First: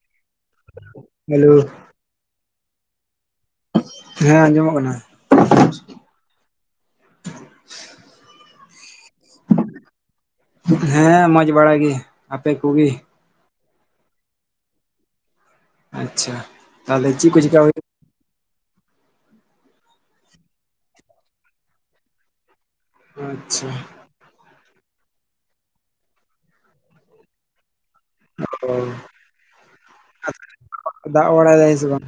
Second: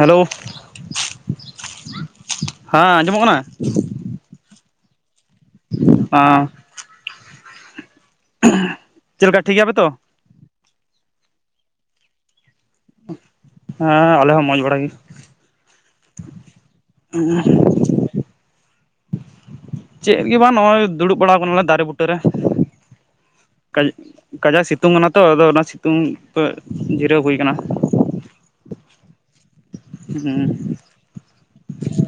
Hello hello ᱦᱮᱸ ᱟᱸᱡᱚᱢᱚᱜ ᱠᱟᱱᱟ ᱦᱮᱸ ᱟᱸᱡᱚᱢᱚᱜ ᱠᱟᱱᱟ ᱟ ᱪᱮᱫᱠᱟ ᱴᱷᱤᱠ ᱜᱮᱭᱟᱯᱮ ᱛᱚ ᱦᱮᱸ ᱢᱚᱡᱽ ᱵᱟᱲᱟ ᱜᱮ ᱟᱯᱮ ᱠᱚᱜᱮ ᱦᱮᱸ ᱟᱞᱮ ᱦᱚᱸ ᱢᱚᱸᱡᱽ ᱵᱟᱲᱟ ᱜᱮ ᱟᱪᱪᱷᱟ ᱛᱟᱦᱚᱞᱮ ᱪᱤᱫ ᱠᱩ ᱪᱮᱠᱟ ᱪᱮᱫ ᱜᱮ ᱵᱟᱝ ᱱᱚᱜᱼᱚᱭ ᱫᱩᱲᱩᱵ ᱵᱟᱲᱟ ᱠᱟᱱᱟᱞᱮ ᱫᱟᱨᱮ ᱵᱩᱴᱟᱹᱨᱮ ᱨᱮ ᱟᱪᱪᱷᱟ ᱠᱟᱡ ᱠᱟᱡᱟᱠ ᱥᱤᱛᱩᱝ ᱠᱟᱱᱟ ᱛᱚ ᱟᱫᱚ ᱚᱱᱟ ᱥᱤᱛᱩᱝ ᱛᱮ ᱡᱤᱨᱟᱹᱣ ᱦᱩᱭ ᱠᱟᱱᱟ ᱚ ᱦᱮᱸ ᱟ ᱫᱟᱜ ᱵᱟᱲᱟᱭ ᱫᱟᱭ ᱥᱮ ᱵᱟᱝ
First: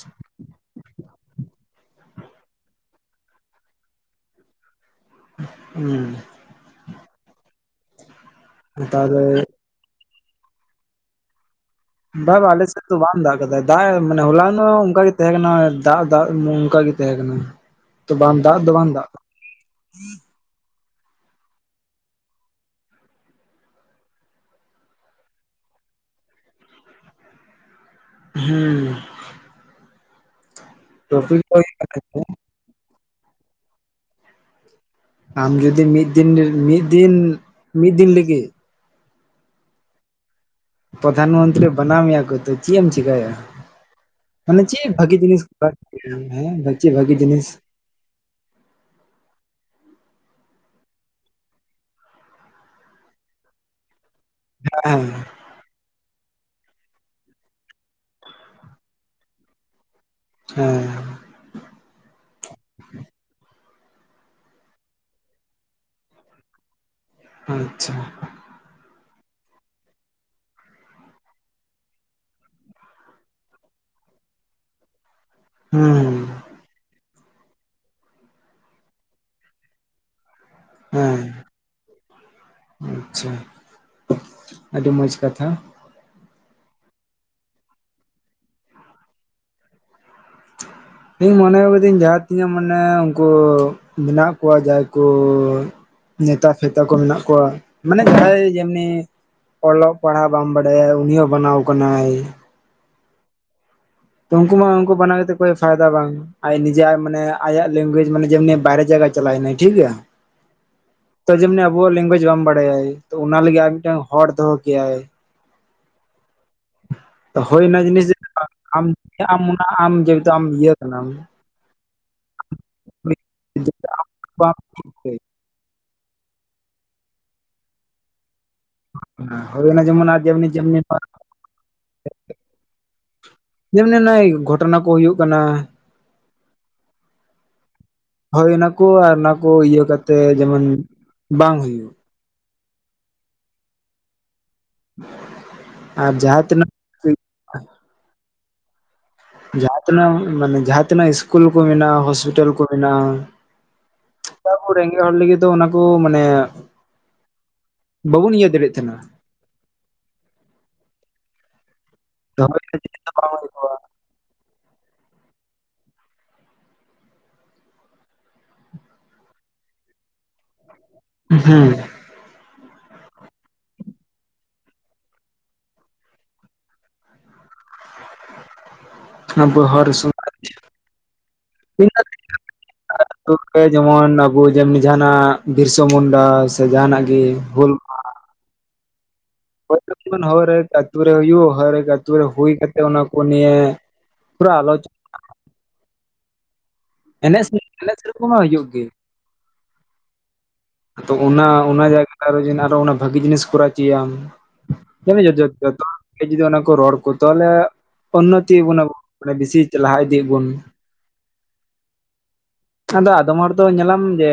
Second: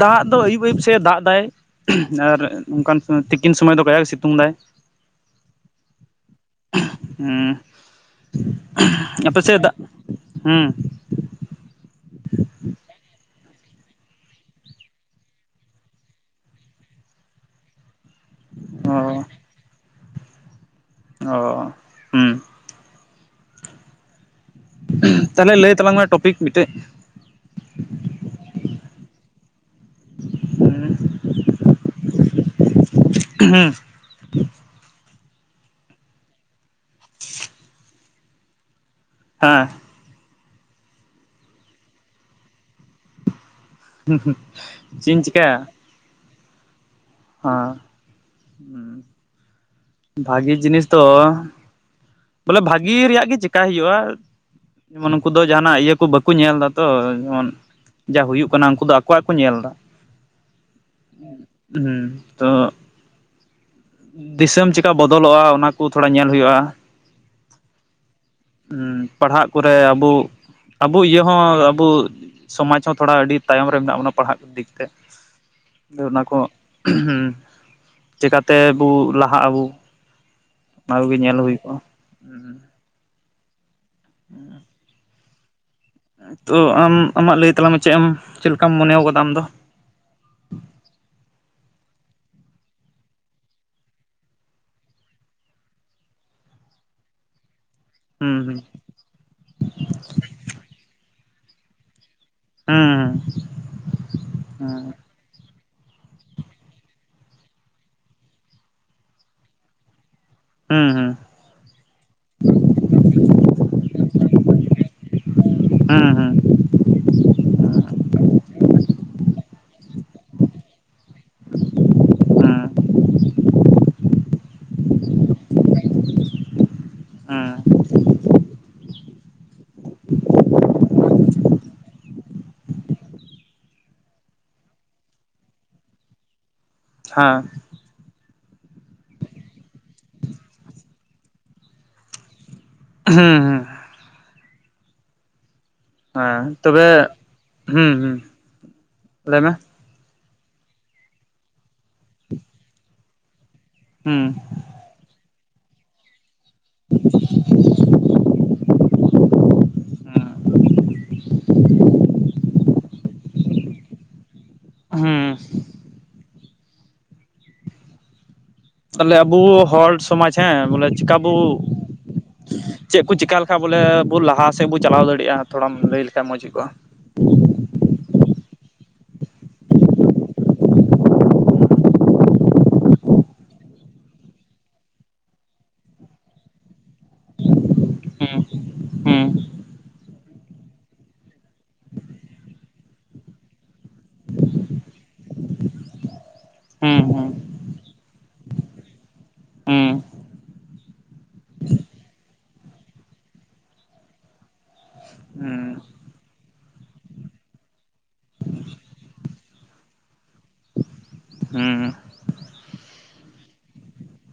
ᱫᱟᱜ ᱫᱚ ᱟᱹᱭᱩᱵ ᱟᱹᱭᱩᱵ ᱥᱮ ᱫᱟᱜ ᱮᱫᱟᱭ ᱟᱨ ᱚᱱᱠᱟᱱ ᱛᱤᱠᱤᱱ ᱥᱚᱢᱚᱭ ᱫᱚ ᱠᱟᱡᱟᱠ ᱥᱤᱛᱩᱝ ᱫᱟᱭ ᱦᱩᱸ ᱦᱮᱸ ᱛᱟᱦᱚᱞᱮ ᱟᱯᱮ ᱪᱮᱫᱟᱜ ᱦᱮᱸ ᱵᱟᱝ ᱵᱟᱝ ᱟᱞᱮᱥᱮᱫ ᱫᱚ ᱵᱟᱢ ᱫᱟᱜ ᱟᱠᱟᱫᱟ ᱫᱟᱜ ᱢᱟᱱᱮ ᱦᱚᱞᱟᱱ ᱫᱚ ᱚᱱᱠᱟᱜ ᱜᱮ ᱛᱟᱦᱮᱸ ᱠᱟᱱᱟ ᱫᱟᱜ ᱫᱟᱜ ᱚᱱᱠᱟᱜᱮ ᱛᱟᱦᱮᱸ ᱠᱟᱱᱟ ᱵᱟᱝ ᱫᱟᱜ ᱫᱚ ᱵᱟᱝ ᱚ ᱫᱟᱜ ᱚ ᱦᱩᱸ ᱛᱟᱦᱚᱞᱮ ᱞᱟᱹᱭ ᱛᱟᱞᱟᱝ ᱢᱮ ᱴᱚᱯᱤᱠ ᱢᱤᱫᱴᱮᱡ ᱦᱮᱸ ᱦᱩᱸ [unintelligible] ᱦᱩᱸ ᱟᱢ ᱡᱩᱫᱤ ᱢᱤᱫ ᱫᱤᱱ ᱢᱤᱫ ᱫᱤᱱ ᱢᱤᱫ ᱫᱤᱱ ᱞᱤᱜᱤᱜ ᱦᱮᱸ ᱯᱚᱫᱷᱟᱱ ᱢᱚᱱᱛᱨᱤ ᱵᱟᱱᱟᱣ ᱢᱮᱭᱟ ᱠᱚ ᱛᱚ ᱪᱤᱜ ᱮᱢ ᱪᱮᱠᱟᱭᱟ? ᱢᱟᱱᱮ ᱪᱮᱜ ᱪᱮᱫ ᱵᱷᱟᱜᱤ ᱤᱧ ᱡᱤᱱᱤᱥ ᱦᱮᱸ ᱵᱟᱪᱮ ᱵᱷᱟᱹᱜᱤ ᱟᱸ ᱦᱩᱸ ᱵᱷᱟᱜᱤ ᱡᱤᱱᱤᱥ ᱫᱚ ᱵᱚᱞᱮ ᱵᱷᱟᱜᱤ ᱨᱮᱭᱟᱜ ᱜᱮ ᱪᱮᱠᱟᱭ ᱦᱩᱭᱩᱜᱼᱟ ᱦᱮᱸ ᱡᱮᱢᱚᱱ ᱱᱩᱠᱩ ᱫᱚ ᱡᱟᱦᱟᱱᱟᱜ ᱤᱭᱟᱹ ᱠᱚ ᱵᱟᱠᱩ ᱧᱮᱞ ᱫᱟ ᱛᱚ ᱡᱮᱢᱚᱱ ᱡᱟ ᱦᱩᱭᱩᱜ ᱠᱟᱱᱟ ᱩᱱᱠᱩ ᱫᱚ ᱟᱠᱚᱣᱟᱜ ᱠᱚ ᱧᱮᱞ ᱮᱫᱟ ᱦᱮᱸ ᱦᱩᱸ ᱛᱚ ᱫᱤᱥᱟᱹᱢ ᱪᱮᱠᱟ ᱵᱚᱫᱚᱞᱚᱜᱼᱟ ᱚᱱᱟ ᱠᱚ ᱛᱷᱚᱲᱟ ᱧᱮᱞ ᱦᱩᱭᱩᱜᱼᱟ ᱟᱪᱪᱷᱟ ᱯᱟᱲᱦᱟᱜ ᱠᱩᱨᱮ ᱟᱵᱩ ᱟᱵᱳ ᱤᱭᱟᱹ ᱦᱚᱸ ᱟᱵᱳ ᱥᱚᱢᱟᱡᱽ ᱦᱚᱸ ᱛᱷᱚᱲᱟ ᱟᱹᱰᱤ ᱛᱟᱭᱚᱢ ᱨᱮ ᱢᱮᱱᱟᱜ ᱵᱚᱱᱟ ᱯᱟᱲᱦᱟᱜ ᱫᱤᱠ ᱛᱮ ᱟᱫᱚ ᱦᱩᱸ ᱚᱱᱟ ᱠᱚ ᱪᱮᱠᱟᱛᱮ ᱵᱩ ᱞᱟᱦᱟᱜ ᱟᱵᱩ ᱦᱮᱸ ᱟᱪᱪᱷᱟ ᱟᱹᱰᱤ ᱢᱚᱸᱡᱽ ᱠᱟᱛᱷᱟ ᱛᱳ ᱟᱢ ᱟᱢᱟᱜ ᱞᱟᱹᱭ ᱛᱟᱞᱟᱝ ᱢᱮ ᱪᱮᱜ ᱮᱢ ᱪᱮᱫ ᱞᱮᱠᱟᱢ ᱢᱚᱱᱮᱣ ᱠᱟᱫᱟ ᱟᱢ ᱫᱚ ᱤᱧ ᱢᱚᱱᱮᱣ ᱠᱟᱫᱟᱹᱧ ᱡᱟᱦᱟᱸ ᱛᱤᱱᱟᱹᱜ ᱢᱟᱱᱮ ᱩᱱᱠᱩ ᱢᱮᱱᱟᱜ ᱠᱚᱣᱟ ᱡᱟᱦᱟᱭ ᱠᱚ ᱱᱮᱛᱟ ᱯᱷᱮᱛᱟ ᱠᱚ ᱢᱮᱱᱟᱜ ᱠᱚᱣᱟ ᱢᱟᱱᱮ ᱡᱟᱦᱟᱸᱭ ᱦᱩᱸ ᱡᱮᱢᱱᱤ ᱚᱞᱚᱜ ᱯᱟᱲᱦᱟᱣ ᱵᱟᱢ ᱵᱟᱲᱟᱭ -ᱟ ᱩᱱᱤ ᱦᱚᱸ ᱵᱟᱱᱟᱣ ᱠᱟᱱᱟᱭ ᱦᱩᱸ ᱛᱚ ᱩᱱᱠᱩ ᱢᱟ ᱦᱩᱸ ᱩᱱᱠᱩ ᱵᱟᱱᱟᱣ ᱠᱟᱛᱮᱜ ᱯᱷᱟᱭᱫᱟ ᱵᱟᱝ ᱟᱡ ᱱᱤᱡᱮ ᱟᱡ ᱢᱟᱱᱮ ᱟᱭᱟᱜ ᱞᱮᱝᱜᱩᱭᱡᱽ ᱢᱟᱱᱮ ᱡᱮᱢᱱᱤ ᱵᱟᱭᱨᱮ ᱡᱟᱭᱜᱟᱭ ᱪᱟᱞᱟᱭ ᱮᱱᱟᱭ ᱴᱷᱤᱠ ᱜᱮᱭᱟ ᱦᱩᱸ ᱦᱩᱸ ᱦᱩᱸ ᱦᱩᱸ ᱛᱚ ᱡᱮᱢᱱᱤ ᱟᱵᱚᱣᱟᱜ ᱞᱮᱝᱜᱩᱭᱮᱮᱡᱽ ᱵᱟᱝ ᱵᱟᱲᱟᱭ ᱟᱭ ᱛᱚ ᱚᱱᱟ ᱞᱟᱹᱜᱤᱫ ᱟᱨ ᱢᱤᱫ ᱴᱟᱝ ᱦᱚᱲ ᱫᱚᱦᱚ ᱠᱮᱭᱟᱭ ᱦᱮᱸ ᱦᱮᱸ ᱦᱳᱭ ᱚᱱᱟ ᱡᱤᱱᱤᱥ ᱡᱩᱫᱤ ᱟᱢ ᱛᱮ ᱟᱢ ᱚᱱᱟ ᱟᱢ ᱡᱮᱦᱮᱛᱩ ᱟᱢ ᱤᱭᱟᱹ ᱠᱟᱱᱟᱢ ᱦᱩᱸ ᱦᱩᱸ [unintelligible] ᱦᱩᱸ ᱦᱳᱭ ᱚᱱᱟ ᱡᱮᱢᱚᱱ ᱟᱨ ᱡᱮᱢᱱᱤ ᱡᱮᱢᱱᱤ ᱯᱟ ᱡᱮᱢᱱᱤ ᱱᱚᱜᱼᱚᱭ ᱜᱷᱚᱴᱚᱱᱟ ᱠᱚ ᱦᱩᱭᱩᱜ ᱠᱟᱱᱟ ᱦᱟᱸ ᱦᱳᱭ ᱚᱱᱟ ᱠᱚ ᱟᱨ ᱚᱱᱟ ᱠᱚ ᱤᱭᱟᱹ ᱠᱟᱛᱮ ᱡᱮᱢᱚᱱ ᱵᱟᱝ ᱦᱩᱭᱩᱜ ᱦᱮᱸ ᱦᱮᱸ [unintelligible] ᱦᱮᱸ ᱛᱤᱱᱟᱹᱜ ᱛᱚᱵᱮ ᱦᱩᱸ ᱦᱩᱸ ᱞᱟᱹᱭ ᱢᱮ ᱡᱟᱸᱦᱟ ᱛᱤᱱᱟᱹᱜ ᱢᱟᱱᱮ ᱡᱟᱸᱦᱟ ᱛᱤᱱᱟᱹᱜ ᱥᱠᱩᱞ ᱠᱚ ᱢᱮᱱᱟᱜᱼᱟ, ᱦᱚᱥᱯᱤᱴᱟᱞ ᱠᱚ ᱢᱮᱱᱟᱜᱼᱟ ᱦᱩᱸ ᱟᱵᱳ ᱨᱮᱸᱜᱮᱡ ᱦᱚᱲ ᱞᱟᱹᱜᱤᱫ ᱫᱚ ᱚᱱᱟ ᱠᱚ ᱢᱟᱱᱮ ᱵᱟᱵᱚᱱ ᱤᱭᱟᱹ ᱫᱟᱹᱲᱤᱜ ᱛᱷᱮᱸᱱᱟ [unintelligible] ᱠᱚᱣᱟ [unintelligible] ᱦᱩᱸ ᱛᱟᱞᱮ ᱟᱵᱳ ᱦᱚᱲ ᱥᱚᱢᱟᱡᱽ ᱦᱮᱸ ᱵᱚᱞᱮ ᱪᱤᱠᱟ ᱵᱳ ᱦᱮᱸ ᱪᱮᱫ ᱠᱳ ᱪᱤᱠᱟ ᱞᱮᱠᱷᱟᱡ ᱵᱚᱞᱮ ᱵᱳ ᱞᱟᱦᱟ ᱥᱮᱫ ᱵᱳ ᱪᱟᱞᱟᱣ ᱫᱟᱲᱮᱭᱟᱜᱼᱟ ᱛᱷᱚᱲᱟᱢ ᱞᱟᱹᱭ ᱞᱮᱠᱷᱟᱡ ᱢᱚᱡᱽ ᱦᱩᱭ ᱠᱚᱜᱼᱟ ᱚᱱᱟ ᱟᱵᱚ ᱦᱚᱲ ᱥᱚᱢᱟᱡᱽ [unintelligible] [inaudible] ᱛᱮ ᱡᱮᱢᱚᱱ ᱟᱵᱚ ᱡᱮᱢᱱᱤ ᱡᱟᱦᱱᱟᱜ ᱵᱤᱨᱥᱟᱹ ᱢᱩᱱᱰᱟ ᱥᱮ ᱡᱟᱦᱱᱟᱜ ᱜᱤ ᱦᱩᱞ ᱦᱩᱸ ᱦᱩᱸ ᱦᱚᱭ [inaudible] ᱦᱳᱭᱨᱮ ᱦᱩᱭᱩᱜ ᱟᱛᱩ ᱨᱮ ᱦᱩᱭᱩᱜ ᱦᱟᱨᱟ ᱮᱠ ᱟᱛᱩ ᱨᱮ ᱦᱩᱭ ᱠᱟᱛᱮ ᱚᱱᱟ ᱠᱚ ᱱᱤᱭᱮ ᱯᱩᱨᱟᱹ ᱟᱞᱳᱪ ᱦᱩᱸ ᱮᱱᱮᱡ-ᱥᱮᱨᱮᱧ ᱮᱱᱮᱜ-ᱥᱮᱨᱮᱧ ᱠᱚ ᱢᱟ ᱦᱩᱭᱩᱜ ᱜᱮ ᱛᱚ ᱦᱩᱸ ᱟᱫᱚ ᱚᱱᱟ ᱚᱱᱟ ᱡᱟᱭᱜᱟ ᱨᱮ ᱟᱨᱦᱚᱸ ᱡᱩ ᱟᱨᱦᱚ ᱩᱱᱟᱹᱜ ᱵᱷᱟᱜᱤ ᱡᱤᱱᱤᱥ ᱠᱩᱨᱟᱜ ᱪᱩᱭᱟᱢ ᱦᱩᱸ [inaudible] ᱡᱫᱤ ᱚᱱᱟ ᱠᱚ ᱨᱚᱲ ᱠᱚ ᱛᱟᱦᱚᱞᱮ ᱩᱱᱱᱚᱛᱤ ᱭᱟᱹᱵᱩᱱ ᱟᱹᱩ ᱵᱤᱥᱤ ᱞᱟᱦᱟ ᱤᱫᱤᱜ ᱟᱵᱩᱱ ᱦᱩᱸ ᱟᱫᱚ ᱟᱫᱚᱢ ᱦᱚᱲ ᱫᱚ ᱧᱮᱞᱟᱢ ᱡᱮ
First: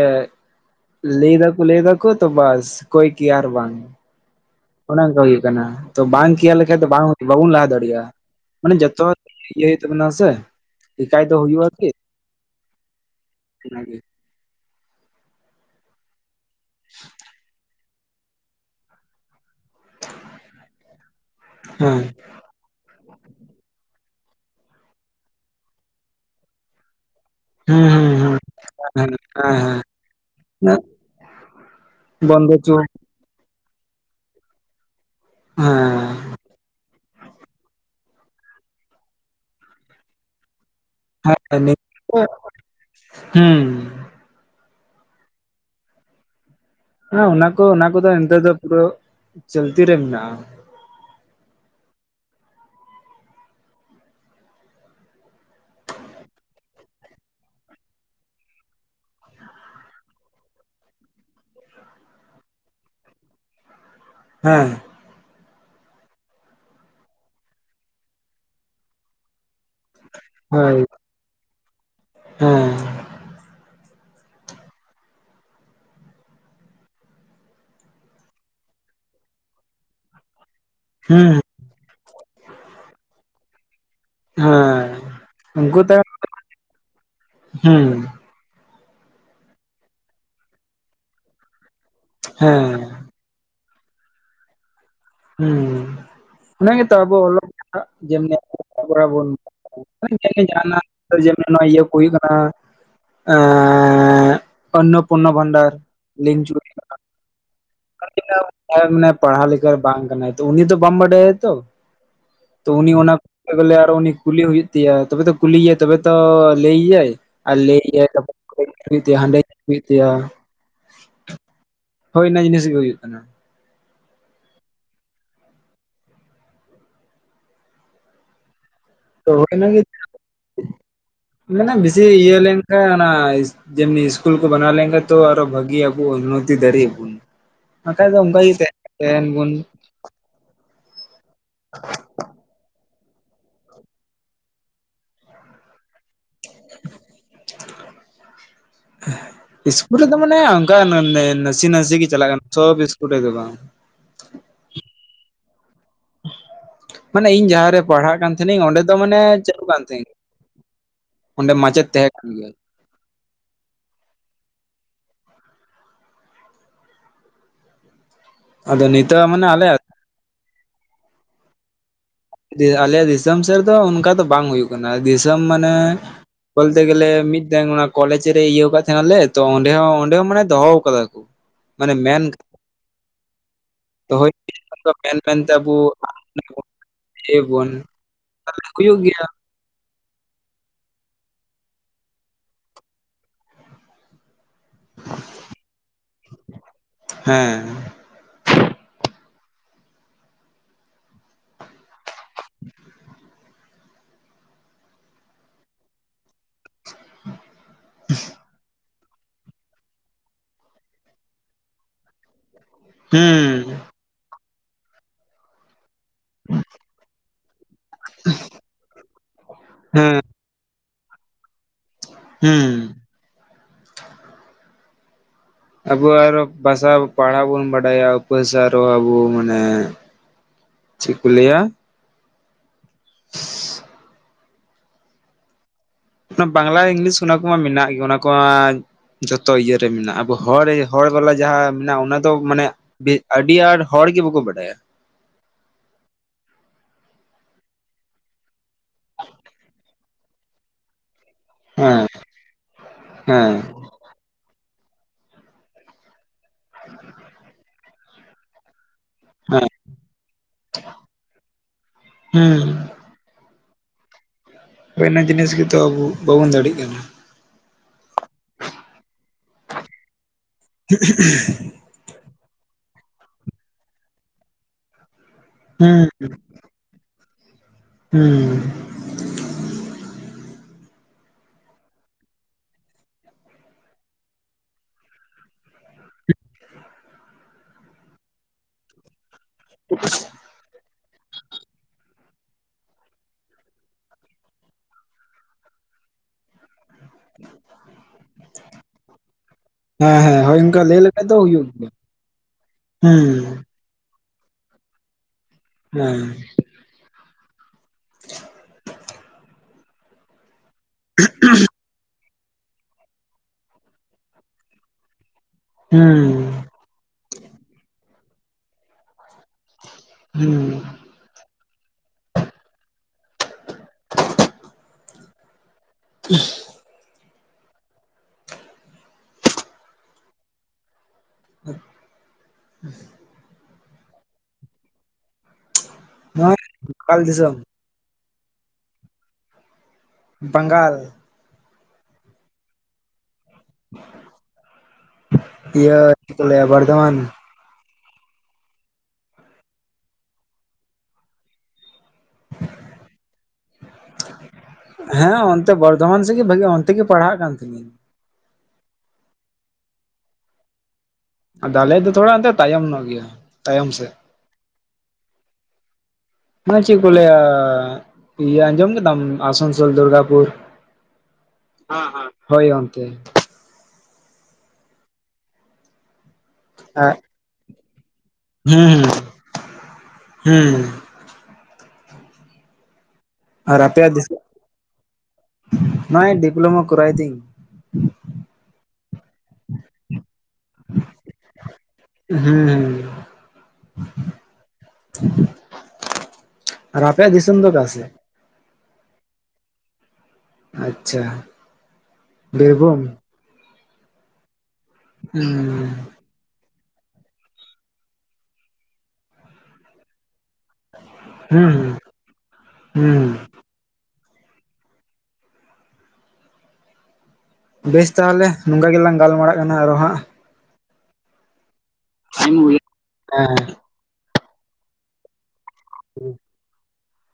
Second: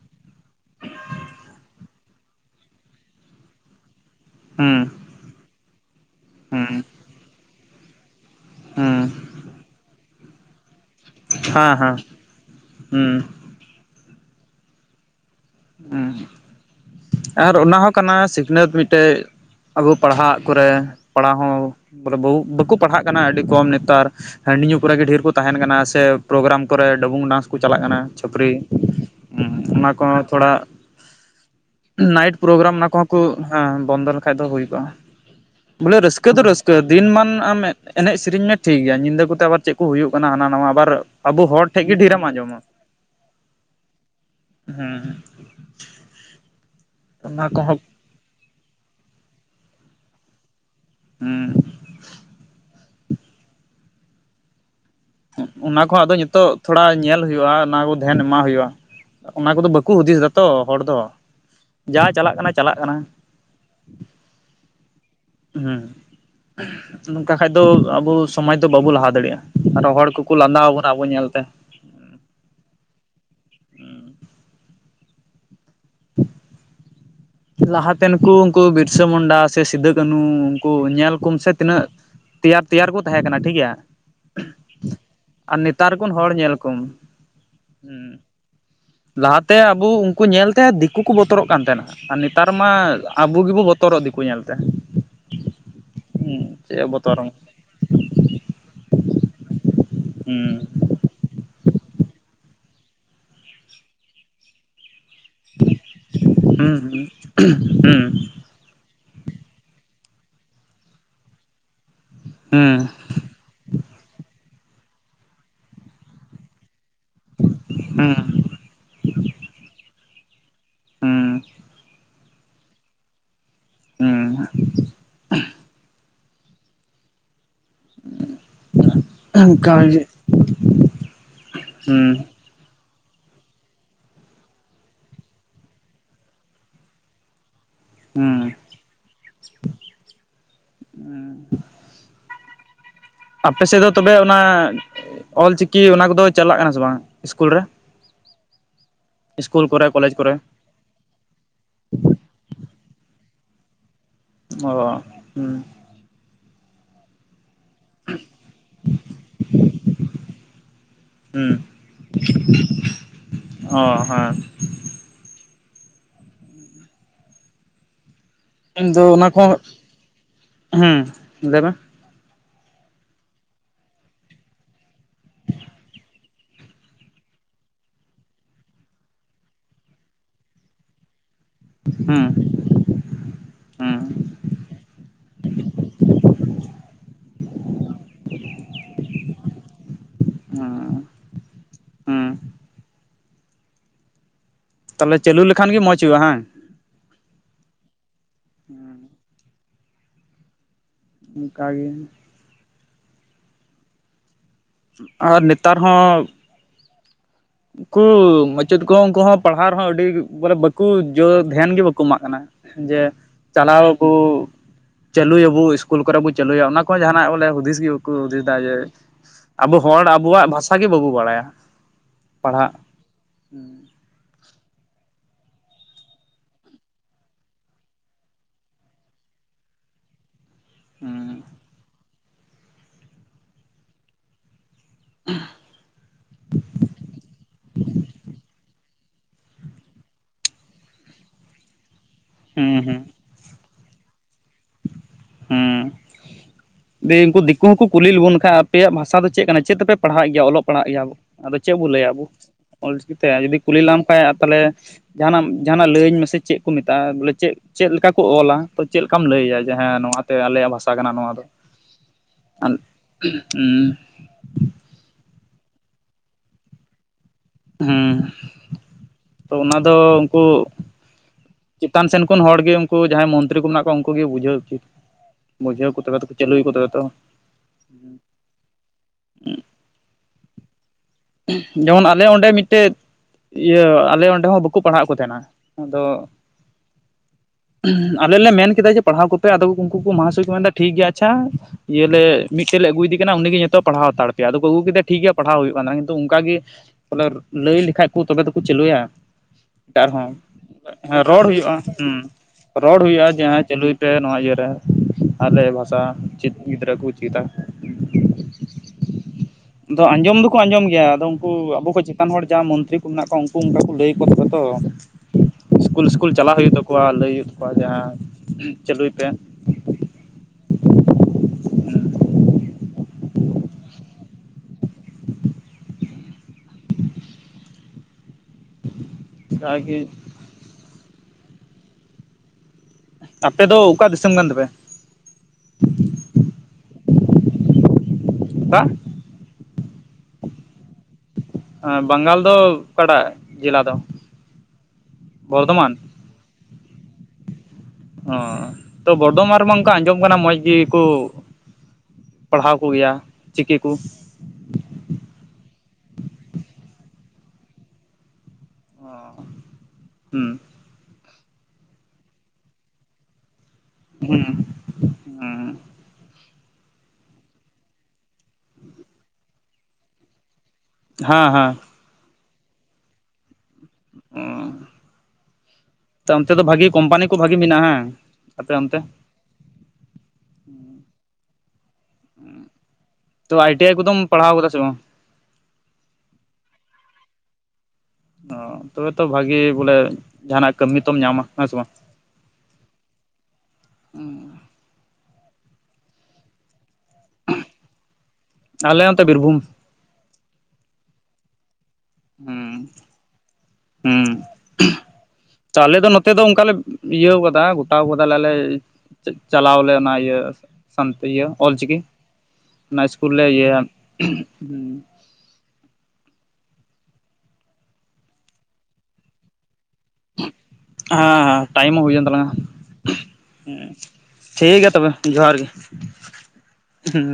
ᱞᱟᱹᱭ ᱮᱫᱟᱠᱚ ᱞᱟᱹᱭ ᱮᱫᱟᱠᱚ ᱛᱚ ᱵᱟᱥ ᱠᱚᱭ ᱠᱮᱭᱟᱨ ᱵᱟᱝ᱾ ᱦᱩᱸ ᱚᱱᱮ ᱚᱱᱠᱟ ᱦᱩᱭᱩᱜ ᱠᱟᱱᱟ ᱛᱚ ᱵᱟᱝ ᱠᱮᱭᱟᱨ ᱦᱩᱸ ᱞᱮᱠᱷᱟᱱ ᱫᱚ ᱵᱟᱝ ᱵᱟᱵᱚᱱ ᱞᱟᱦᱟ ᱫᱟᱲᱮᱭᱟᱜᱼᱟ᱾ ᱢᱟᱱᱮ ᱦᱩᱸ ᱡᱚᱛᱚ ᱤᱭᱟᱹ ᱦᱩᱭᱩᱜ ᱛᱟᱵᱚᱱᱟ ᱥᱮ ᱮᱠᱟᱭ ᱫᱚ ᱦᱩᱭᱩᱜᱼᱟ ᱦᱟᱸ ᱦᱟᱸ ᱦᱩᱸ ᱚᱱᱟ ᱜᱮ ᱟᱨ ᱚᱱᱟ ᱦᱚᱸ ᱠᱟᱱᱟ ᱥᱤᱠᱷᱱᱟᱹᱛ ᱢᱤᱫᱴᱮᱱ ᱟᱵᱚ ᱯᱟᱲᱦᱟᱜ ᱠᱚᱨᱮ ᱯᱟᱲᱦᱟᱣ ᱦᱚᱸ ᱦᱮᱸ ᱵᱚᱞᱮ ᱵᱟᱠᱚ ᱯᱟᱲᱦᱟᱜ ᱠᱟᱱᱟ ᱟᱹᱰᱤ ᱠᱚᱢ ᱱᱮᱛᱟᱨ ᱦᱟᱺᱰᱤ ᱧᱩ ᱠᱚᱨᱮ ᱜᱮ ᱰᱷᱮᱨ ᱠᱚ ᱛᱟᱦᱮᱸᱱ ᱠᱟᱱᱟ ᱥᱮ ᱯᱨᱳᱜᱨᱟᱢ ᱠᱚᱨᱮ ᱰᱟᱹᱵᱩᱝ ᱰᱟᱱᱥ ᱠᱚ ᱪᱟᱞᱟᱜ ᱦᱮᱸ ᱠᱟᱱᱟ ᱦᱮᱸ ᱪᱷᱟᱹᱯᱨᱤ ᱦᱮᱸ ᱦᱮᱸ ᱦᱮᱸ ᱚᱱᱟ ᱠᱚᱦᱚᱸ ᱛᱷᱚᱲᱟ ᱦᱮᱸ ᱱᱟᱭᱤᱴ ᱵᱚᱱᱫᱚ ᱦᱚᱪᱚ ᱯᱨᱳᱜᱨᱟᱢ ᱚᱱᱟ ᱦᱮᱸ ᱠᱚᱦᱚᱸᱠᱚ ᱵᱚᱱᱫᱚ ᱞᱮᱠᱟᱱᱡ ᱫᱚ ᱦᱳᱭ ᱠᱚᱜᱼᱟ᱾ ᱵᱚᱞᱮ ᱨᱟᱹᱥᱠᱟᱹ ᱫᱚ ᱨᱟᱹᱥᱠᱟᱹ ᱫᱤᱱ ᱢᱟᱱ ᱟᱢ ᱮᱱᱮᱡ ᱥᱮᱨᱮᱧ ᱢᱮ ᱴᱷᱤᱠ ᱜᱮᱭᱟ ᱧᱤᱫᱟᱹ ᱠᱚᱛᱮ ᱟᱵᱟᱨ ᱪᱮᱫ ᱠᱚ ᱦᱩᱭᱩᱜ ᱠᱟᱱᱟ ᱦᱟᱱᱟ ᱱᱟᱣᱟ ᱟᱵᱟᱨ ᱟᱵᱚ ᱦᱚᱲ ᱦᱮᱸ ᱴᱷᱮᱱ ᱜᱮ ᱰᱷᱨᱮᱢ ᱦᱩᱸ ᱟᱸᱡᱚᱢᱟ ᱦᱮᱸ ᱦᱮᱸ, ᱦᱮᱸ ᱚᱱᱟ ᱠᱚ ᱚᱱᱟ ᱠᱚᱫᱚ ᱱᱮᱛᱟᱨ ᱫᱚ ᱯᱩᱨᱟᱹ ᱪᱚᱞᱛᱤ ᱨᱮ ᱢᱮᱱᱟᱜᱼᱟ᱾ ᱦᱩᱸ ᱚᱱᱟ ᱠᱚ ᱦᱚᱸ ᱟᱫᱚ ᱱᱤᱛᱚᱜ ᱛᱷᱚᱲᱟ ᱧᱮᱞ ᱦᱩᱭᱩᱜᱼᱟ ᱚᱱᱟ ᱠᱚ ᱫᱷᱮᱭᱟᱱ ᱮᱢ ᱟᱜ ᱦᱩᱭᱩᱜᱼᱟ᱾ ᱚᱱᱟ ᱠᱚᱫᱚ ᱵᱟᱠᱚ ᱦᱩᱫᱤᱥ ᱮᱫᱟᱛᱚ ᱦᱚᱲ ᱫᱚ ᱡᱟ ᱪᱟᱞᱟᱜ ᱠᱟᱱᱟ ᱪᱟᱞᱟᱜ ᱠᱟᱱᱟ᱾ ᱦᱮᱸ ᱦᱮᱸ ᱱᱚᱝᱠᱟ ᱠᱷᱟᱡ ᱫᱚ ᱟᱵᱚ ᱥᱚᱢᱟᱡᱽ ᱫᱚ ᱵᱟᱵᱚ ᱞᱟᱦᱟ ᱫᱟᱲᱮᱭᱟᱜᱼᱟ᱾ ᱟᱨᱚ ᱦᱚᱲ ᱠᱚᱠᱚ ᱞᱟᱸᱫᱟᱣ ᱦᱳᱭ ᱟᱵᱚᱱᱟ ᱟᱵᱚ ᱧᱮᱞᱛᱮ᱾ ᱦᱮᱸ [unintelligible] ᱞᱟᱦᱟᱛᱮᱱᱠᱩ ᱩᱱᱠᱩ ᱵᱤᱨᱥᱟᱹ ᱢᱩᱱᱰᱟ, ᱥᱮ ᱥᱤᱫᱩ, ᱠᱟᱹᱱᱦᱩ ᱧᱮᱞ ᱦᱮᱸ ᱠᱚᱢ ᱥᱮ ᱛᱤᱱᱟᱹᱜ ᱛᱮᱭᱟᱨ ᱛᱮᱭᱟᱨ ᱠᱚ ᱛᱟᱦᱮᱸ ᱠᱟᱱᱟ ᱴᱷᱤᱠᱜᱮᱭᱟ᱾ ᱦᱮᱸ ᱩᱱᱠᱩ ᱛᱚ ᱦᱚᱲ ᱧᱮᱞ ᱠᱚᱢ ᱦᱮᱸ ᱞᱟᱦᱟᱛᱮ ᱟᱵᱚ ᱩᱱᱠᱩ ᱧᱮᱞᱛᱮ ᱫᱤᱠᱩ ᱠᱚ ᱵᱚᱛᱚᱨᱚᱜ ᱠᱟᱱ ᱛᱟᱦᱮᱱᱟ᱾ ᱟᱨ ᱱᱮᱛᱟᱨ ᱢᱟ ᱦᱮᱸ ᱟᱵᱚ ᱜᱮᱵᱚ ᱵᱚᱛᱚᱨᱚᱜ ᱫᱤᱠᱩ ᱧᱮᱞᱛᱮ᱾ ᱦᱮᱸ ᱦᱩᱸ ᱚᱱᱟ ᱪᱮᱫ ᱮ ᱜᱮᱛᱚ ᱟᱵᱚ ᱵᱚᱛᱚᱨᱟᱢ ᱚᱞᱚᱜ ᱯᱟᱲᱦᱟᱜ ᱡᱮᱢᱱᱤ ᱟᱵᱚᱱ ᱦᱩᱸ ᱡᱟᱦᱟᱱᱟᱜ ᱟᱹᱰᱤ ᱡᱳᱨ ᱜᱮ ᱱᱚᱣᱟ ᱤᱭᱟᱹ ᱠᱚ ᱦᱩᱭᱩᱜ ᱠᱟᱱᱟ ᱮ ᱚᱱᱱᱟᱯᱩᱨᱱᱚ ᱵᱷᱟᱱᱰᱟᱨ ᱞᱤᱝᱪᱩ [unintelligible] ᱯᱟᱲᱦᱟᱣ ᱞᱮᱠᱟ ᱵᱟᱝ ᱠᱟᱱᱟᱭ ᱛᱚ ᱩᱱᱤ ᱫᱚ ᱵᱟᱢ ᱵᱟᱰᱟᱭᱟ ᱛᱚ ᱛᱚ ᱩᱱᱤ ᱟᱱᱟ ᱵᱚᱞᱮ ᱟᱨ ᱩᱱᱤ ᱠᱩᱞᱤ ᱦᱩᱭᱩᱜ ᱛᱟᱭᱟ ᱛᱚᱵᱮ ᱛᱚ ᱠᱩᱞᱤᱭᱮᱭᱟ ᱛᱚᱵᱮ ᱛᱚ ᱞᱟᱹᱭ ᱟᱭᱟᱭ ᱟᱨ ᱞᱟᱹᱭ ᱜᱮᱭᱟᱭ ᱛᱚ ᱠᱩᱞᱤ ᱠᱩᱞᱤ ᱛᱮ ᱦᱟᱸᱰᱮ ᱠᱩᱞᱤ ᱦᱩᱭᱩᱜ ᱛᱟᱭᱟ᱾ ᱦᱩᱸ ᱦᱳᱭ ᱚᱱᱟ ᱡᱤᱱᱤᱥ ᱜᱮ ᱦᱩᱭᱩᱜ ᱠᱟᱱᱟ᱾ ᱦᱮᱸ [unintelligible] ᱛᱚ ᱦᱩᱭᱞᱮᱱ ᱜᱮ ᱠᱟᱹᱣᱰᱤ ᱢᱟᱱᱮ ᱵᱮᱥᱤ ᱦᱩᱸ ᱤᱭᱟᱹ ᱞᱮᱱᱠᱷᱟᱱ ᱚᱱᱟ ᱡᱮᱢᱱᱤ ᱥᱠᱩᱞ ᱠᱚ ᱵᱟᱱᱟᱣ ᱞᱮᱠᱟᱱ ᱛᱚ ᱟᱨᱚ ᱵᱷᱟᱹᱜᱤ ᱟᱵᱩ ᱩᱱᱱᱚᱛᱤ ᱫᱟᱹᱲᱤᱜ ᱟᱵᱩᱱ᱾ ᱵᱟᱠᱷᱟᱭ ᱫᱚ ᱚᱱᱠᱟ ᱜᱮ ᱦᱩᱸ ᱛᱟᱦᱮᱸᱱ ᱟᱵᱩᱱ᱾ [unintelligible] ᱟᱯᱮ ᱥᱮᱫ ᱫᱚ ᱛᱚᱵᱮ ᱚᱱᱟ ᱚᱞᱪᱤᱠᱤ ᱚᱱᱟ ᱠᱚᱫᱚ ᱪᱟᱞᱟᱜ ᱠᱟᱱᱟ ᱥᱮ ᱵᱟᱝ ᱤᱥᱠᱩᱞ ᱨᱮ ᱤᱥᱠᱩᱞ ᱠᱚᱨᱮ, ᱠᱚᱞᱮᱡᱽ ᱠᱚᱨᱮ᱾ ᱚᱱᱠ ᱱᱟᱥᱮ ᱱᱟᱥᱮ ᱜᱮ ᱪᱟᱞᱟᱜ ᱠᱟᱱᱟ ᱥᱚᱵ ᱤᱥᱠᱩᱞ ᱨᱮᱫᱚ ᱵᱟᱝ ᱚ ᱦᱚ ᱩᱸ ᱢᱟᱱᱮ ᱤᱧ ᱡᱟᱦᱟᱸᱨᱮ ᱯᱟᱲᱦᱟᱜ ᱠᱟᱱ ᱛᱟᱦᱮᱸᱱᱤᱧ ᱚᱸᱰᱮ ᱫᱚ ᱢᱟᱱᱮ ᱪᱟᱹᱞᱩᱜ ᱠᱟᱱ ᱛᱟᱦᱮᱸᱫ ᱚᱸᱰᱮ ᱦᱩᱸ ᱢᱟᱪᱮᱫ ᱛᱟᱦᱮᱸ ᱠᱟᱱ ᱜᱮᱭᱟ᱾ ᱚ ᱦᱮᱸ ᱟᱫᱚ ᱤᱧ ᱫᱚ ᱱᱤᱛᱚᱜ ᱚᱱᱟ ᱢᱟᱱᱮ ᱠᱚᱦᱚᱸ ᱟᱞᱮᱭᱟᱜ ᱦᱚᱸ ᱞᱟᱹᱭᱢᱮ ᱡᱮ ᱟᱞᱮᱭᱟᱜ ᱫᱤᱥᱚᱢ ᱥᱮᱜ ᱨᱮᱫᱚ ᱚᱱᱠᱟ ᱫᱚ ᱵᱟᱝ ᱦᱩᱭᱩᱜ ᱠᱟᱱᱟ ᱫᱤᱥᱚᱢ ᱢᱟᱱᱮ ᱵᱚᱞᱛᱮ ᱜᱮᱞᱮ ᱢᱤᱫᱴᱮᱝ ᱚᱱᱟ ᱠᱚᱞᱮᱡ ᱨᱮ ᱤᱭᱟᱹᱣ ᱠᱟᱫ ᱛᱟᱦᱮᱱᱟᱞᱮ ᱛᱚ ᱚᱸᱰᱮ ᱦᱚᱸ ᱚᱸᱰᱮ ᱦᱚᱸ ᱢᱟᱱᱮ ᱫᱚᱦᱚ ᱠᱟᱫᱟ ᱩ [inaudible] ᱢᱟᱱᱮ ᱢᱮᱱ ᱦᱩᱸ ᱦᱩᱸ ᱫᱚᱦᱚᱭ [unintelligible] ᱢᱮᱱ ᱢᱮᱱᱛᱮ ᱟᱵᱩ ᱤᱭᱟᱹᱭᱵᱚᱱ ᱛᱟᱞᱮ ᱦᱩᱭᱩᱜ ᱜᱮᱭᱟ ᱦᱮᱸ ᱛᱟᱦᱞᱮ ᱪᱟᱹᱞᱩ ᱞᱮᱠᱷᱟᱱ ᱜᱮ ᱢᱚᱸᱡᱽ ᱦᱩᱭᱩᱜᱼᱟ ᱦᱟᱝ? ᱦᱮᱸ ᱦᱩᱸ [inaudible] ᱚᱝᱠᱟᱜᱮ ᱟᱨ ᱱᱮᱛᱟᱨ ᱦᱚᱸ [inaudible] ᱩᱠᱩ ᱢᱟᱪᱮᱫ ᱠᱚᱦᱚᱸ ᱩᱝᱠᱩ ᱦᱚᱸ ᱯᱟᱲᱦᱟᱣ ᱨᱮᱦᱚᱸ ᱟᱹᱰᱤ ᱵᱚᱞᱮ ᱵᱟᱠᱚ ᱡᱚ ᱫᱷᱮᱭᱟᱱ ᱜᱮ ᱵᱟᱠᱚ ᱮᱢᱟᱜ ᱠᱟᱱᱟ᱾ ᱡᱮ ᱦᱩᱸ ᱪᱟᱞᱟᱣ ᱟᱵᱚ ᱪᱟᱹᱞᱩᱭᱟᱵᱚ ᱤᱥ ᱠᱩᱞ ᱠᱚᱨᱮ ᱵᱚ ᱪᱟᱹᱞᱩᱭᱟ ᱚᱱᱟ ᱠᱚ ᱡᱟᱦᱟᱱᱟᱜ ᱵᱚᱞᱮ ᱦᱩᱫᱤᱥ ᱜᱮ ᱵᱟᱠᱚ ᱦᱩᱫᱤᱥ ᱫᱟ ᱡᱮ ᱟᱵᱚ ᱦᱚᱲ ᱟ ᱦᱮᱸ ᱵᱩᱣᱟᱜ ᱵᱷᱟᱥᱟ ᱜᱮ ᱵᱟᱵᱚ ᱵᱟᱲᱟᱭᱟ ᱯᱟᱲᱦᱟᱜ᱾ ᱦᱩᱸ ᱟᱵᱚ ᱟᱨᱚ ᱵᱷᱟᱥᱟ ᱯᱟᱲᱦᱟᱣ ᱵᱩᱱ ᱵᱟᱰᱟᱭᱟ ᱩᱯᱟᱹ ᱥᱟᱨᱚ ᱟᱵᱚ ᱢᱟᱱᱮ ᱪᱮᱜ ᱠᱚ ᱦᱩᱸ ᱞᱟᱹᱭᱟ [inaudible] ᱱᱟ ᱵᱟᱝᱞᱟ ᱤᱝᱞᱤᱥ ᱚᱱᱟ ᱠᱚᱢᱟ ᱢᱮᱱᱟᱜ ᱜᱮ ᱚᱱᱟ ᱠᱚ ᱢᱟ ᱡᱚᱛᱚ ᱤᱭᱟᱹ ᱢᱮᱱᱟᱜᱼᱟ ᱟᱵᱚ ᱦᱚᱲ ᱦᱚᱲ ᱵᱟᱞᱟ ᱡᱟᱦᱟᱸ ᱢᱮᱱᱟᱜᱼᱟ ᱚᱱᱟ ᱫᱚ ᱢᱟᱱᱮ ᱦᱩᱸ ᱦᱩᱸ ᱵᱤ ᱟᱹᱰᱤ ᱟᱸᱴ ᱦᱚᱲ ᱜᱮ ᱵᱟᱠᱚ ᱵᱟᱰᱟᱭᱟ᱾ ᱦᱩᱸ [inaudible] ᱫᱤᱭᱮ ᱩᱝᱠᱩ ᱫᱤᱠᱩ ᱦᱚᱸᱠᱚ ᱠᱩᱞᱤ ᱞᱮᱵᱚᱱ ᱠᱷᱟᱡ ᱟᱯᱮᱭᱟᱜ ᱵᱷᱟᱥᱟ ᱫᱚ ᱪᱮᱫ ᱠᱟᱱᱟ ᱪᱮᱫ ᱛᱮᱯᱮ ᱯᱟᱲᱦᱟᱜ ᱜᱮᱭᱟ ᱚᱞᱚᱜ ᱯᱟᱲᱦᱟᱜ ᱜᱮᱭᱟᱵᱚ? ᱟᱫᱚ ᱪᱮᱜ ᱵᱚ ᱦᱮᱸ ᱞᱟᱹᱭᱟ ᱟᱵᱚ? ᱚᱞ ᱪᱤᱠᱤᱛᱮ ᱦᱮᱸ ᱡᱩᱫᱤ ᱠᱩᱞᱤ ᱞᱮᱢ ᱯᱟᱭᱟ ᱛᱟᱦᱞᱮ ᱡᱟᱦᱱᱟᱜ ᱡᱟᱦᱟᱱᱟᱜ ᱞᱟᱹᱭᱟᱹᱧ ᱢᱮᱥᱮ ᱪᱮᱜ ᱠᱚ ᱢᱮᱛᱟᱜᱼᱟ ᱵᱚᱞᱮ ᱪᱮᱜ ᱪᱮᱜ ᱞᱮᱠᱟ ᱠᱚ ᱚᱞᱟ᱾ ᱛᱚ ᱪᱮᱜ ᱞᱮᱠᱟᱢ ᱞᱟᱹᱭᱭᱟ ᱡᱮ ᱦᱮᱸ ᱱᱚᱣᱟ ᱱᱟᱛᱮ ᱟᱞᱮᱭᱟᱜ ᱵᱷᱟᱥᱟ ᱠᱟᱱᱟ ᱱᱚᱣᱟ ᱫᱚ᱾ ᱦᱮᱸ ᱦᱳᱭ ᱤᱱᱟᱹ ᱡᱤᱱᱤᱥ ᱜᱮᱛᱚ ᱟᱵᱚ ᱵᱟᱹᱵᱩᱱ ᱫᱟᱲᱮᱜ ᱠᱟᱱᱟ᱾ ᱦᱚᱸ ᱛᱚ ᱚᱱᱟ ᱫᱚ ᱩᱱᱴᱝᱠᱩ [inaudible] ᱪᱮᱛᱟᱱ ᱥᱮᱱ ᱠᱷᱚᱱ ᱦᱚᱲ ᱜᱮ ᱩᱝᱠᱩ ᱡᱟᱦᱟᱸᱭ ᱢᱚᱱᱛᱨᱤ ᱠᱚ ᱢᱮᱱᱟᱜ ᱠᱚᱣᱟ ᱩᱝᱠᱩᱜ ᱜᱮ ᱵᱩᱡᱷᱟᱹᱣ ᱩᱪᱤᱛ᱾ ᱵᱩᱡ ᱦᱮᱸ ᱠᱚ ᱛᱚᱵᱮ ᱛᱚ ᱪᱟᱞᱩᱭ ᱠᱚ ᱛᱚᱵᱮ ᱛᱚ ᱦᱩᱸ ᱡᱮᱢᱚᱱ ᱟᱞᱮ ᱚᱸᱰᱮ ᱢᱤᱫᱴᱮᱫ ᱤᱭᱟᱹ ᱟᱞᱮ ᱚᱸᱰᱮ ᱦᱚᱸ ᱵᱟᱠᱚ ᱯᱟᱲᱦᱟᱣᱮᱜ ᱠᱚ ᱛᱟᱦᱮᱱᱟ᱾ ᱟᱫᱚ ᱟᱞᱮ ᱞᱮ ᱢᱮᱱ ᱠᱮᱫᱟ ᱡᱮ ᱯᱟᱲᱦᱟᱣ ᱠᱚ ᱯᱮ ᱟᱫᱚ ᱩᱝᱠᱩ ᱠᱚ ᱢᱟᱦᱟᱥᱚᱭ ᱠᱚ ᱢᱮᱱ ᱫᱟ ᱴᱷᱤᱠ ᱜᱮᱭᱟ ᱟᱪᱪᱷᱟ ᱤᱭᱟᱹ ᱞᱮ ᱢᱤᱫᱴᱮᱜ ᱞᱮ ᱟᱹᱜᱩᱭᱫᱤ ᱠᱟᱱᱟ ᱩᱱᱤ ᱜᱮ ᱧᱮᱛᱚᱜ ᱯᱟᱲᱟᱣ ᱦᱟᱛᱟᱲ ᱯᱮᱭᱟ ᱟᱫᱚ ᱠᱚ ᱟᱹᱜᱩ ᱠᱮᱫᱮᱭᱟ ᱴᱷᱤᱠ ᱜᱮᱭᱟ ᱯᱟᱲᱦᱟᱣ ᱦᱩᱭᱩᱜ ᱠᱟᱱ ᱫᱚ ᱚᱝᱠᱟ ᱜᱮ ᱵᱚᱞᱮ ᱞᱟᱹᱭ ᱞᱮᱠᱷᱟᱡ ᱠᱚ ᱛᱚᱵᱮ ᱛᱚᱠᱚ ᱪᱟᱹᱞᱩᱭᱟ᱾ ᱴᱟᱨᱦᱚᱸ ᱦᱮᱸ ᱦᱳᱭ ᱚᱱᱠᱟ ᱞᱟᱹᱭ ᱦᱮᱸ ᱞᱮᱠᱷᱟᱡ ᱫᱚ ᱨᱚᱲ ᱦᱩᱭᱩᱜ ᱦᱩᱭᱩᱜᱼᱟ ᱜᱮᱭᱟ ᱦᱮᱸ ᱨᱚᱲ ᱦᱩᱭᱩᱜᱼᱟ ᱡᱮ ᱦᱮᱸ ᱪᱟᱹᱞᱩᱭ ᱯᱮ ᱱᱚᱣᱟ ᱤᱭᱟᱹᱨᱮ ᱟᱞᱮ ᱵᱷᱟᱥᱟ ᱦᱮᱸ ᱪᱤᱫ ᱜᱤᱫᱽᱨᱟᱹ ᱠᱚ ᱪᱤᱫᱟ ᱟᱫᱚ ᱟᱸᱡᱚᱢ ᱫᱚᱠᱚ ᱟᱸᱡᱚᱢ ᱜᱮᱭᱟ ᱟᱫᱚ ᱩᱝᱠᱩ ᱟᱵᱚ ᱠᱷᱚᱡ ᱪᱮᱛᱟᱱ ᱦᱚᱲ ᱡᱟᱦᱟᱸ ᱢᱚᱱᱛᱨᱤ ᱠᱚ ᱢᱮᱱᱟᱜ ᱠᱚᱣᱟ ᱩᱝᱠᱩ ᱚᱝᱠᱟ ᱠᱚ ᱞᱟᱹᱭ ᱟᱠᱚᱣᱟ ᱛᱚᱵᱮ ᱛᱚ ᱤᱥᱠᱩᱞ ᱦᱮᱸ ᱥᱤᱥᱠᱩᱞ ᱪᱟᱞᱟᱜ ᱦᱩᱭᱩᱜ ᱛᱟᱠᱚᱣᱟ ᱞᱟᱹᱭ ᱦᱩᱭᱩᱜ ᱛᱟᱠᱚᱣᱟ ᱡᱟᱦᱟᱸ ᱪᱟᱹᱞᱩᱭ ᱯᱮ᱾ ᱦᱩᱸ [inaudible] ᱪᱷᱟ ᱜᱮ [unintelligible] ᱟᱯᱮ ᱫᱚ ᱚᱠᱟ ᱫᱤᱥᱚᱢ ᱠᱟᱱ ᱛᱟᱯᱮᱭᱟ? [unintelligible] ᱫᱤᱥᱚᱢ [unintelligible] ᱵᱟᱝᱜᱟᱞ ᱵᱟᱝᱜᱟᱞ ᱫᱚ ᱚᱠᱟᱴᱟᱜ ᱡᱮᱞᱟ ᱫᱚ ᱵᱚᱨᱫᱷᱚᱢᱟᱱ? ᱤᱭᱟᱹ ᱪᱮᱫ ᱠᱚ ᱞᱤᱭᱟ ᱵᱚᱨᱫᱚᱢᱟᱱ᱾ ᱚ ᱛᱚ ᱵᱚᱨᱫᱷᱚᱢᱟᱱ ᱨᱮᱢᱟ ᱚᱱᱠᱟ ᱟᱸᱡᱚᱢ ᱠᱟᱱᱟ ᱢᱚᱸᱡᱽ ᱜᱮᱠᱚ, ᱯᱟᱲᱦᱟᱣ ᱠᱚᱜᱮᱭᱟ ᱪᱤᱠᱤ ᱠᱚ᱾ ᱦᱮᱸ ᱚᱱᱛᱮ ᱵᱚᱨᱫᱷᱚᱢᱟᱱ ᱥᱮᱡ ᱜᱮ ᱵᱷᱟᱜᱤ ᱚᱱᱛᱮ ᱜᱮ ᱯᱟᱲᱦᱟᱜ ᱠᱟᱱ ᱛᱟᱦᱮᱱᱤᱧ᱾ ᱚ ᱦᱩᱸ ᱟᱫᱚ ᱟᱞᱮᱭᱟᱜ ᱛᱷᱚᱲᱟ ᱮᱱᱛᱮ ᱛᱟᱭᱚᱢ ᱱᱚᱜ ᱜᱮᱭᱟ ᱛᱟᱭᱚᱢ ᱥᱮᱜ [unintelligible] ᱢᱟᱱᱮ ᱪᱮᱫ ᱠᱚ ᱞᱟᱹᱭᱟ ᱤᱭᱟᱹ ᱟᱸᱡᱚᱢ ᱠᱮᱫᱟᱢ ᱟᱥᱟᱱᱥᱳᱞ ᱫᱩᱨᱜᱟᱯᱩᱨ᱾ ᱦᱮᱸ ᱦᱮᱸ ᱦᱳᱭ ᱚᱱᱛᱮ᱾ ᱚ ᱚᱱᱛᱮ ᱫᱚ ᱵᱷᱟᱜᱤ ᱠᱳᱢᱯᱟᱱᱤ ᱠᱚ ᱵᱷᱟᱜᱤ ᱢᱮᱱᱟᱜᱼᱟ ᱦᱟᱝ? ᱦᱮᱸ ᱦᱩᱸ ᱦᱮᱸ ᱛᱚ ᱟᱭ ᱴᱤ ᱟᱭ ᱠᱚᱫᱚᱢ ᱯᱟᱲᱦᱟᱣ ᱠᱟᱫᱟ ᱥᱮ ᱵᱟᱝ? ᱱᱚᱜᱼᱚᱝ ᱰᱤᱯᱞᱳᱢᱟ ᱠᱚᱨᱟᱭ ᱫᱤᱧ᱾ ᱚ ᱛᱚᱵᱮ ᱛᱚ ᱵᱷᱟᱜᱤ ᱵᱚᱞᱮ ᱡᱟᱦᱱᱟᱜ ᱠᱟᱹᱢᱤ ᱛᱚᱢ ᱧᱟᱢᱟ ᱾ ᱦᱮᱸ ᱥᱮ ᱵᱟᱝ, ᱦᱮᱸ ᱦᱮᱸ ᱟᱨ ᱟᱯᱮᱭᱟᱜ ᱫᱤᱥᱚᱢ ᱫᱚ ᱚᱠᱟ ᱥᱮᱡ? ᱟᱞᱮ ᱚᱱᱛᱮ ᱵᱤᱨᱵᱷᱩᱢ᱾ ᱟᱪᱪᱷᱟ ᱦᱩᱸ ᱵᱤᱨᱵᱷᱩᱢ ᱦᱩᱸ ᱛᱚ ᱦᱩᱸ ᱟᱞᱮᱫᱚ ᱛᱮ ᱫᱚ ᱚᱱᱠᱟᱞᱮ ᱤᱭᱟᱹᱣ ᱟᱠᱟᱫᱟ ᱜᱚᱴᱟᱣ ᱠᱟᱫᱟ ᱞᱮ ᱪᱟᱞᱟᱣ ᱟᱞᱮ ᱚᱱᱟ ᱤᱭᱟᱹ ᱥᱟᱱᱛᱮ ᱤᱭᱟᱹ ᱦᱩᱸ ᱚᱞᱪᱤᱠᱤ ᱚᱱᱟ ᱦᱩᱸ ᱤᱥᱠᱩᱞ ᱨᱮ ᱤᱭᱟᱹ ᱵᱮᱥ ᱛᱟᱦᱚᱞᱮ ᱱᱚᱝᱠᱟ ᱜᱮᱞᱟᱝ ᱜᱟᱞᱢᱟᱨᱟᱜ ᱠᱟᱱᱟ ᱟᱨᱚ ᱦᱟᱸᱜ ᱦᱮᱸ ᱦᱮᱸ ᱴᱟᱭᱤᱢ ᱦᱚᱸ ᱦᱩᱭᱮᱱ ᱛᱟᱞᱟᱝᱟ ᱦᱮᱸ ᱴᱷᱤᱠ ᱜᱮᱭᱟ ᱛᱚᱵᱮ ᱡᱚᱦᱟᱨ ᱜᱮ ᱦᱮᱸ᱾